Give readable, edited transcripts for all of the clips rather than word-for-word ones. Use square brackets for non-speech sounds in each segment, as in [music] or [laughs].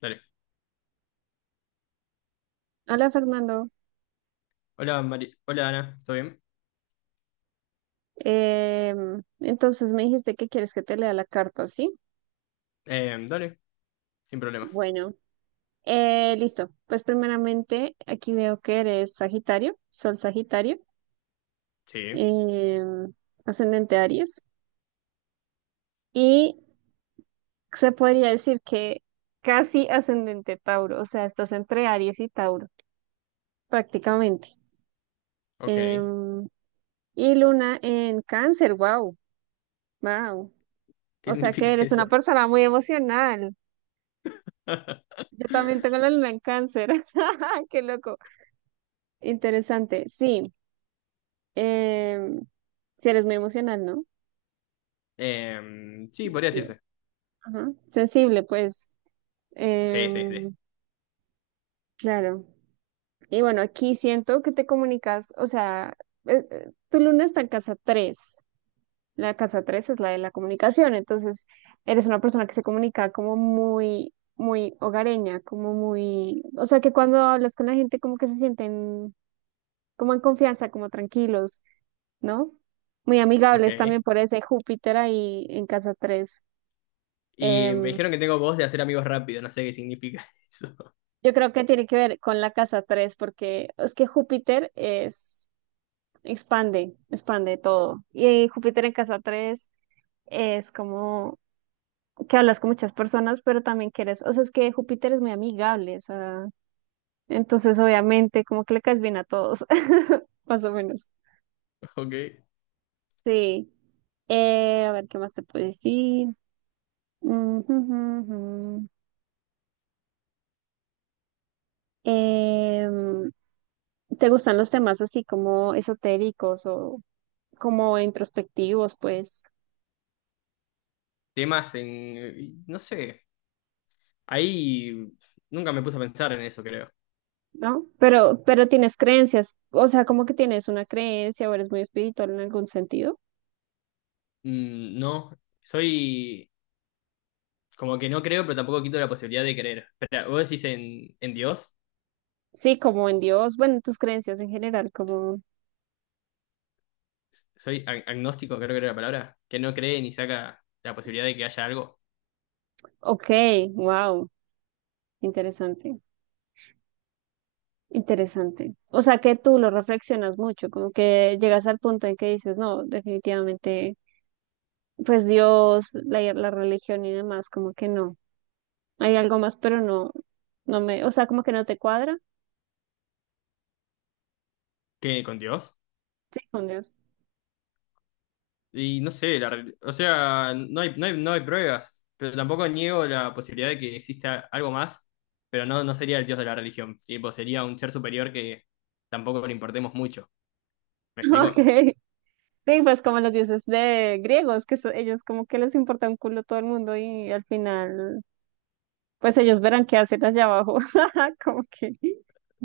Dale. Hola, Fernando. Hola, Mari. Hola, Ana. ¿Todo bien? Entonces me dijiste que quieres que te lea la carta, ¿sí? Dale, sin problemas. Bueno, listo. Pues primeramente aquí veo que eres Sagitario, Sol Sagitario, Sí. em, ascendente Aries y se podría decir que casi ascendente Tauro, o sea, estás entre Aries y Tauro, prácticamente. Ok. Em, y Luna en Cáncer, wow, wow. ¿Qué O sea significa que eres una eso? persona muy emocional. [laughs] Yo también tengo la luna en cáncer. [laughs] Qué loco. Interesante. Sí. em, si eres muy emocional, ¿no? Sí, podría Emotivo. decirse. Ajá. Sensible, pues. Sí, sí, sí. Em, claro. Y bueno, aquí siento que te comunicas, o sea, tu luna está en casa 3. La casa 3 es la de la comunicación. Entonces, eres una persona que se comunica como muy, muy hogareña, como muy, o sea, que cuando hablas con la gente como que se sienten como en confianza, como tranquilos, ¿no? Muy amigables Ok. también por ese Júpiter ahí en casa 3. Y me dijeron que tengo voz de hacer amigos rápido. No sé qué significa [laughs] eso. Yo creo que tiene que ver con la casa 3 porque es que Júpiter es, expande, expande todo. Y Júpiter en casa 3 es como que hablas con muchas personas, pero también que eres, o sea, es que Júpiter es muy amigable, o sea, entonces obviamente como que le caes bien a todos, [laughs] más o menos. Ok. Sí. A ver, ¿qué más te puedo decir? Mm, [laughs] Em, ¿Te gustan los temas así como esotéricos o como introspectivos, pues? Temas en... No sé. Ahí nunca me puse a pensar en eso, creo. ¿No? Pero tienes creencias, o sea, como que tienes una creencia o eres muy espiritual en algún sentido. Mm, no. Soy... Como que no creo, pero tampoco quito la posibilidad de creer. Espera, ¿vos decís en Dios? Sí, como en Dios, bueno, tus creencias en general, como, Soy agnóstico, creo que era la palabra, que no cree ni saca la posibilidad de que haya algo ok, wow, interesante, interesante. O sea, que tú lo reflexionas mucho, como que llegas al punto en que dices, no, definitivamente, pues Dios, la religión y demás, como que no. Hay algo más, pero no, no me, o sea, como que no te cuadra. que con Dios. Sí, con Dios. Y no sé, o sea, no hay pruebas, pero tampoco niego la posibilidad de que exista algo más, pero no, no sería el Dios de la religión, tipo, sería un ser superior que tampoco le importemos mucho. ¿Me [laughs] explico? Ok. Sí, pues como los dioses de griegos, que ellos como que les importa un culo todo el mundo y al final, pues ellos verán qué hacer allá abajo. [laughs] Como que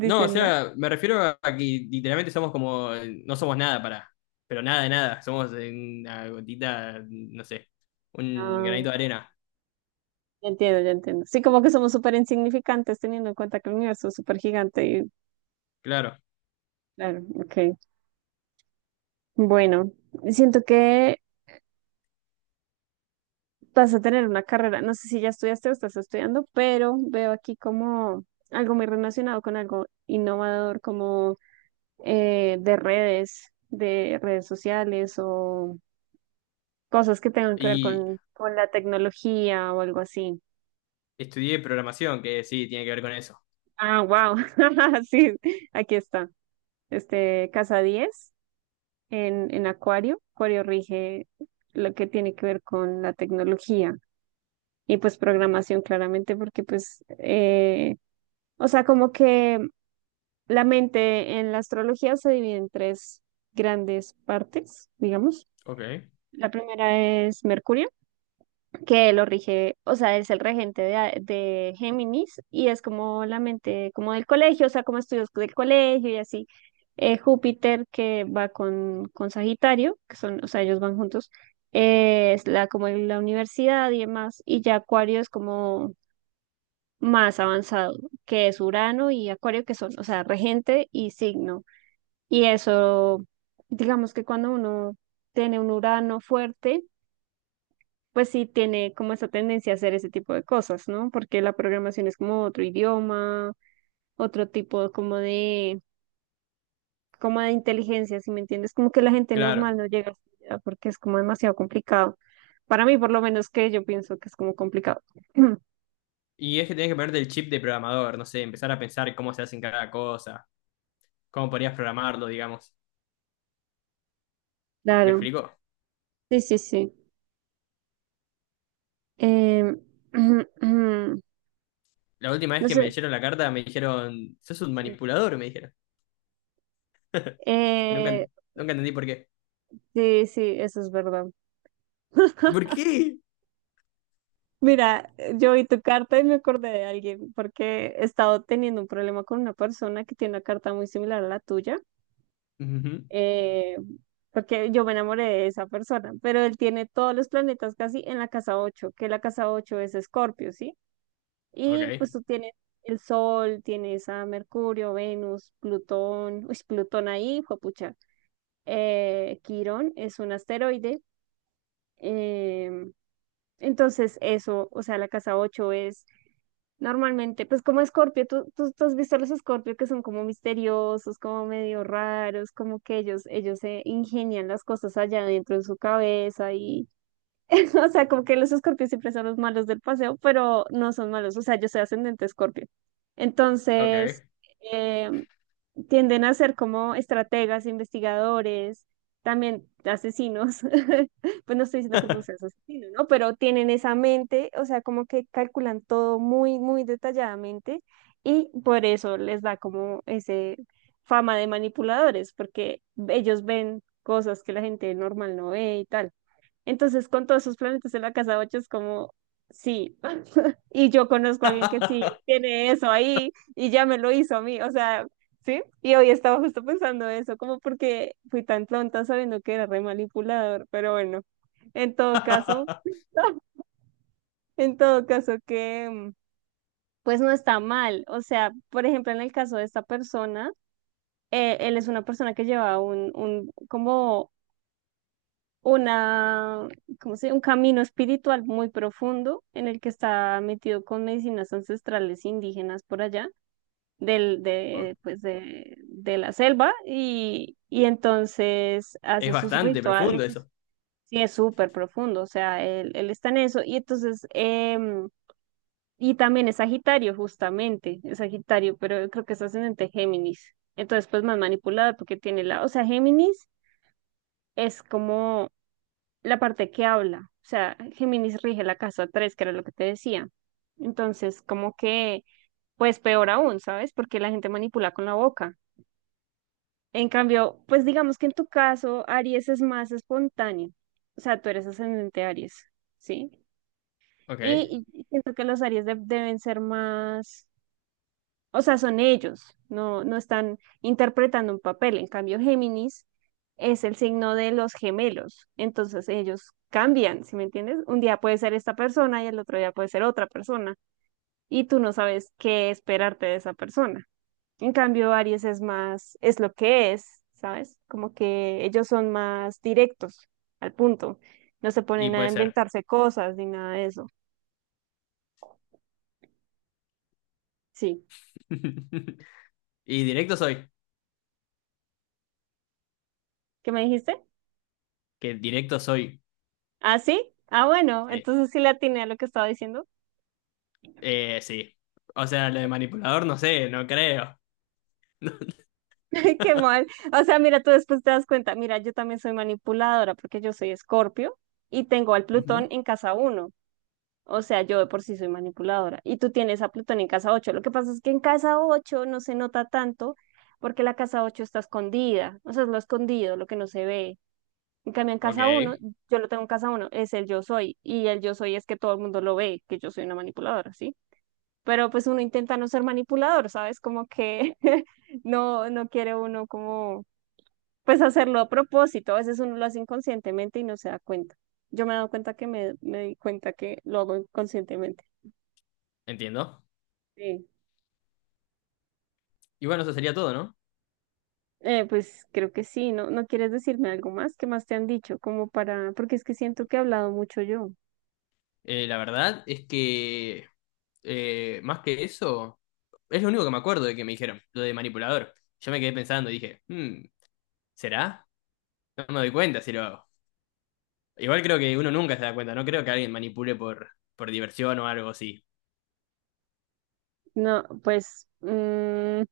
No, o ¿no? sea, me refiero a que literalmente somos como, no somos nada para, pero nada de nada, somos una gotita, no sé, un granito de Ah, arena, ya entiendo, ya entiendo. Sí, como que somos súper insignificantes teniendo en cuenta que el universo es súper gigante y claro. claro, ok. Bueno, siento que vas a tener una carrera, no sé si ya estudiaste o estás estudiando, pero veo aquí como algo muy relacionado con algo innovador, como de redes sociales o cosas que tengan que ver Y con la tecnología o algo así. Estudié programación, que sí, tiene que ver con eso. Ah, wow. [laughs] Sí, aquí está. Este, casa 10 en Acuario. Acuario rige lo que tiene que ver con la tecnología y pues programación claramente porque pues o sea, como que la mente en la astrología se divide en tres grandes partes, digamos. Ok. La primera es Mercurio, que lo rige, o sea, es el regente de, de Géminis y es como la mente como del colegio, o sea, como estudios del colegio y así. Júpiter, que va con Sagitario, que son, o sea, ellos van juntos, es la, como en la universidad y demás. Y ya Acuario es como más avanzado, que es Urano y Acuario, que son, o sea, regente y signo. Y eso, digamos que cuando uno tiene un Urano fuerte, pues sí tiene como esa tendencia a hacer ese tipo de cosas, ¿no? Porque la programación es como otro idioma, otro tipo como de inteligencia, ¿si me entiendes? Como que la gente Claro. normal no llega hasta porque es como demasiado complicado. Para mí, por lo menos, que yo pienso que es como complicado. [clears throat] Y es que tenés que ponerte el chip de programador, no sé, empezar a pensar cómo se hacen cada cosa, cómo podrías programarlo, digamos. ¿Me Claro, explicó? sí, sí, sí. Em, [clears throat] La última vez no que me sé, leyeron la carta me dijeron, sos un sí. manipulador, me dijeron. Nunca, Eh, nunca entendí por qué. sí, sí, eso es verdad. ¿Por [laughs] qué? Mira, yo vi tu carta y me acordé de alguien porque he estado teniendo un problema con una persona que tiene una carta muy similar a la tuya, Ujú. eh, porque yo me enamoré de esa persona, pero él tiene todos los planetas casi en la casa 8, que la casa 8 es Escorpio, ¿sí? Y pues Ok, tú tienes el Sol, tienes a Mercurio, Venus, Plutón, uy, Plutón ahí, juepucha. Quirón es un asteroide. em, entonces, eso, o sea, la casa 8 es normalmente, pues como Escorpio, ¿tú, tú, tú has visto a los Escorpio que son como misteriosos, como medio raros, como que ellos se ingenian las cosas allá dentro de su cabeza y [laughs] o sea, como que los escorpios siempre son los malos del paseo, pero no son malos. O sea, yo soy ascendente escorpio. Entonces, ok. eh, tienden a ser como estrategas, investigadores, también asesinos. [laughs] Pues no estoy diciendo que tú seas asesino, ¿no? Pero tienen esa mente, o sea, como que calculan todo muy, muy detalladamente y por eso les da como ese fama de manipuladores, porque ellos ven cosas que la gente normal no ve y tal. Entonces, con todos esos planetas en la casa 8 es como, sí. [laughs] Y yo conozco a alguien que sí [laughs] tiene eso ahí y ya me lo hizo a mí, o sea, sí. Y hoy estaba justo pensando eso, como porque fui tan tonta sabiendo que era re manipulador, pero bueno, en todo caso, [laughs] en todo caso que, pues no está mal. O sea, por ejemplo, en el caso de esta persona, él es una persona que lleva como una, ¿cómo se llama? Un camino espiritual muy profundo en el que está metido con medicinas ancestrales indígenas por allá, Ok. Pues de la selva, y entonces Es hace sus bastante profundo rituales y eso. sí es súper profundo, o sea, él está en eso, y entonces, y también es Sagitario, justamente, es Sagitario, pero creo que es ascendente Géminis. Entonces, pues más manipulada porque tiene la, o sea, Géminis es como la parte que habla, o sea, Géminis rige la casa 3, que era lo que te decía. Entonces, como que, pues peor aún, ¿sabes? Porque la gente manipula con la boca. En cambio, pues digamos que en tu caso, Aries es más espontáneo. O sea, tú eres ascendente Aries, ¿sí? Ok, Y siento que los Aries deben ser más, o sea, son ellos, no, no están interpretando un papel. En cambio, Géminis es el signo de los gemelos, entonces ellos cambian, ¿sí me entiendes? Un día puede ser esta persona y el otro día puede ser otra persona, y tú no sabes qué esperarte de esa persona. En cambio, Aries es más, es lo que es, ¿sabes? Como que ellos son más directos, al punto. No se y ponen a puede ser. inventarse cosas ni nada de eso. Sí. [laughs] Y directo soy, ¿Qué me dijiste? que directo soy. ¿Ah, sí? Ah, bueno, entonces sí le atiné a lo que estaba diciendo. Sí. O sea, lo de manipulador no sé, no creo. [laughs] [laughs] Qué mal. O sea, mira, tú después te das cuenta, mira, yo también soy manipuladora porque yo soy Escorpio y tengo al Ujú. Plutón en casa uno. O sea, yo de por sí soy manipuladora y tú tienes a Plutón en casa ocho. Lo que pasa es que en casa 8 no se nota tanto porque la casa 8 está escondida. O sea, es lo escondido, lo que no se ve. En cambio, en Ok, casa uno, yo lo tengo en casa uno, es el yo soy. Y el yo soy es que todo el mundo lo ve, que yo soy una manipuladora, ¿sí? Pero pues uno intenta no ser manipulador, ¿sabes? Como que [laughs] no, no quiere uno como pues hacerlo a propósito, a veces uno lo hace inconscientemente y no se da cuenta. Yo me he dado cuenta que me di cuenta que lo hago inconscientemente. entiendo. Sí. Y bueno, eso sería todo, ¿no? Pues creo que sí, ¿no? ¿No quieres decirme algo más? ¿Qué más te han dicho? Como para, porque es que siento que he hablado mucho yo. La verdad es que más que eso, es lo único que me acuerdo de que me dijeron, lo de manipulador. Yo me quedé pensando y dije, "Hmm, ¿será? No me doy cuenta si lo hago. Igual creo que uno nunca se da cuenta, no creo que alguien manipule por diversión o algo así. No, pues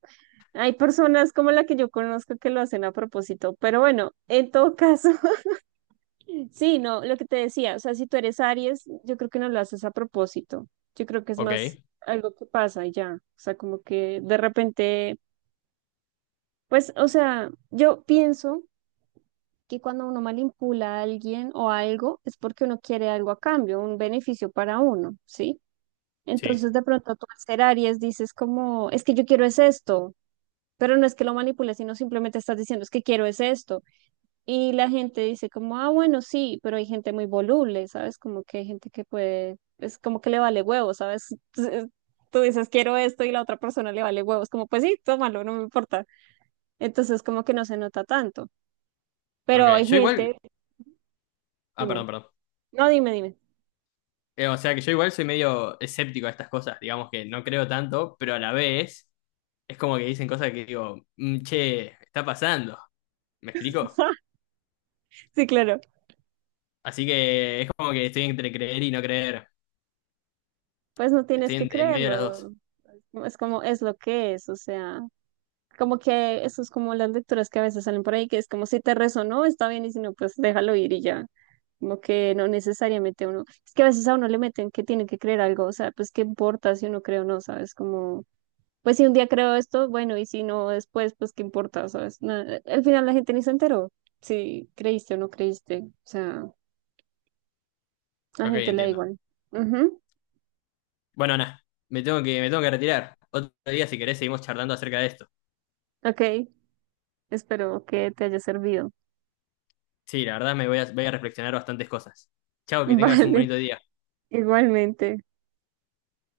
hay personas como la que yo conozco que lo hacen a propósito, pero bueno, en todo caso, sí, no, lo que te decía, o sea, si tú eres Aries, yo creo que no lo haces a propósito. Yo creo que es más Ok, algo que pasa y ya. O sea, como que de repente, pues, o sea, yo pienso que cuando uno manipula a alguien o algo es porque uno quiere algo a cambio, un beneficio para uno, ¿sí? sí. Entonces, de pronto tú al ser Aries dices como, es que yo quiero es esto, pero no es que lo manipules, sino simplemente estás diciendo, es que quiero es esto. Y la gente dice como, ah, bueno, sí, pero hay gente muy voluble, ¿sabes? Como que hay gente que puede, es como que le vale huevo, ¿sabes? [laughs] Entonces, tú dices, quiero esto y la otra persona le vale huevos, como, pues sí, tómalo, no me importa. Entonces, como que no se nota tanto. Ok, Pero hay yo igual... gente, Ah, dime, perdón, perdón. no, dime, dime. O sea que yo igual soy medio escéptico a estas cosas, digamos que no creo tanto, pero a la vez es como que dicen cosas que digo, "Mm, che, está pasando, ¿me explico? [laughs] Sí, claro, Así que es como que estoy entre creer y no creer, pues no tienes estoy que en medio de las dos. creerlo. Es como, es lo que es, o sea, como que eso es como las lecturas que a veces salen por ahí, que es como si te resonó, está bien, y si no, pues déjalo ir y ya. Como que no necesariamente uno, es que a veces a uno le meten que tiene que creer algo, o sea, pues qué importa si uno cree o no, ¿sabes? Como, pues si un día creo esto, bueno, y si no después, pues qué importa, ¿sabes? Nada, al final la gente ni se enteró si creíste o no creíste, o sea, a la Ok, gente le da entiendo. igual. Ujú, Bueno, nada, me tengo que retirar. Otro día, si querés, seguimos charlando acerca de esto. ok, espero que te haya servido. Sí, la verdad me voy a, voy a reflexionar bastantes cosas. [laughs] Chao, que tengas un Vale, bonito día. igualmente.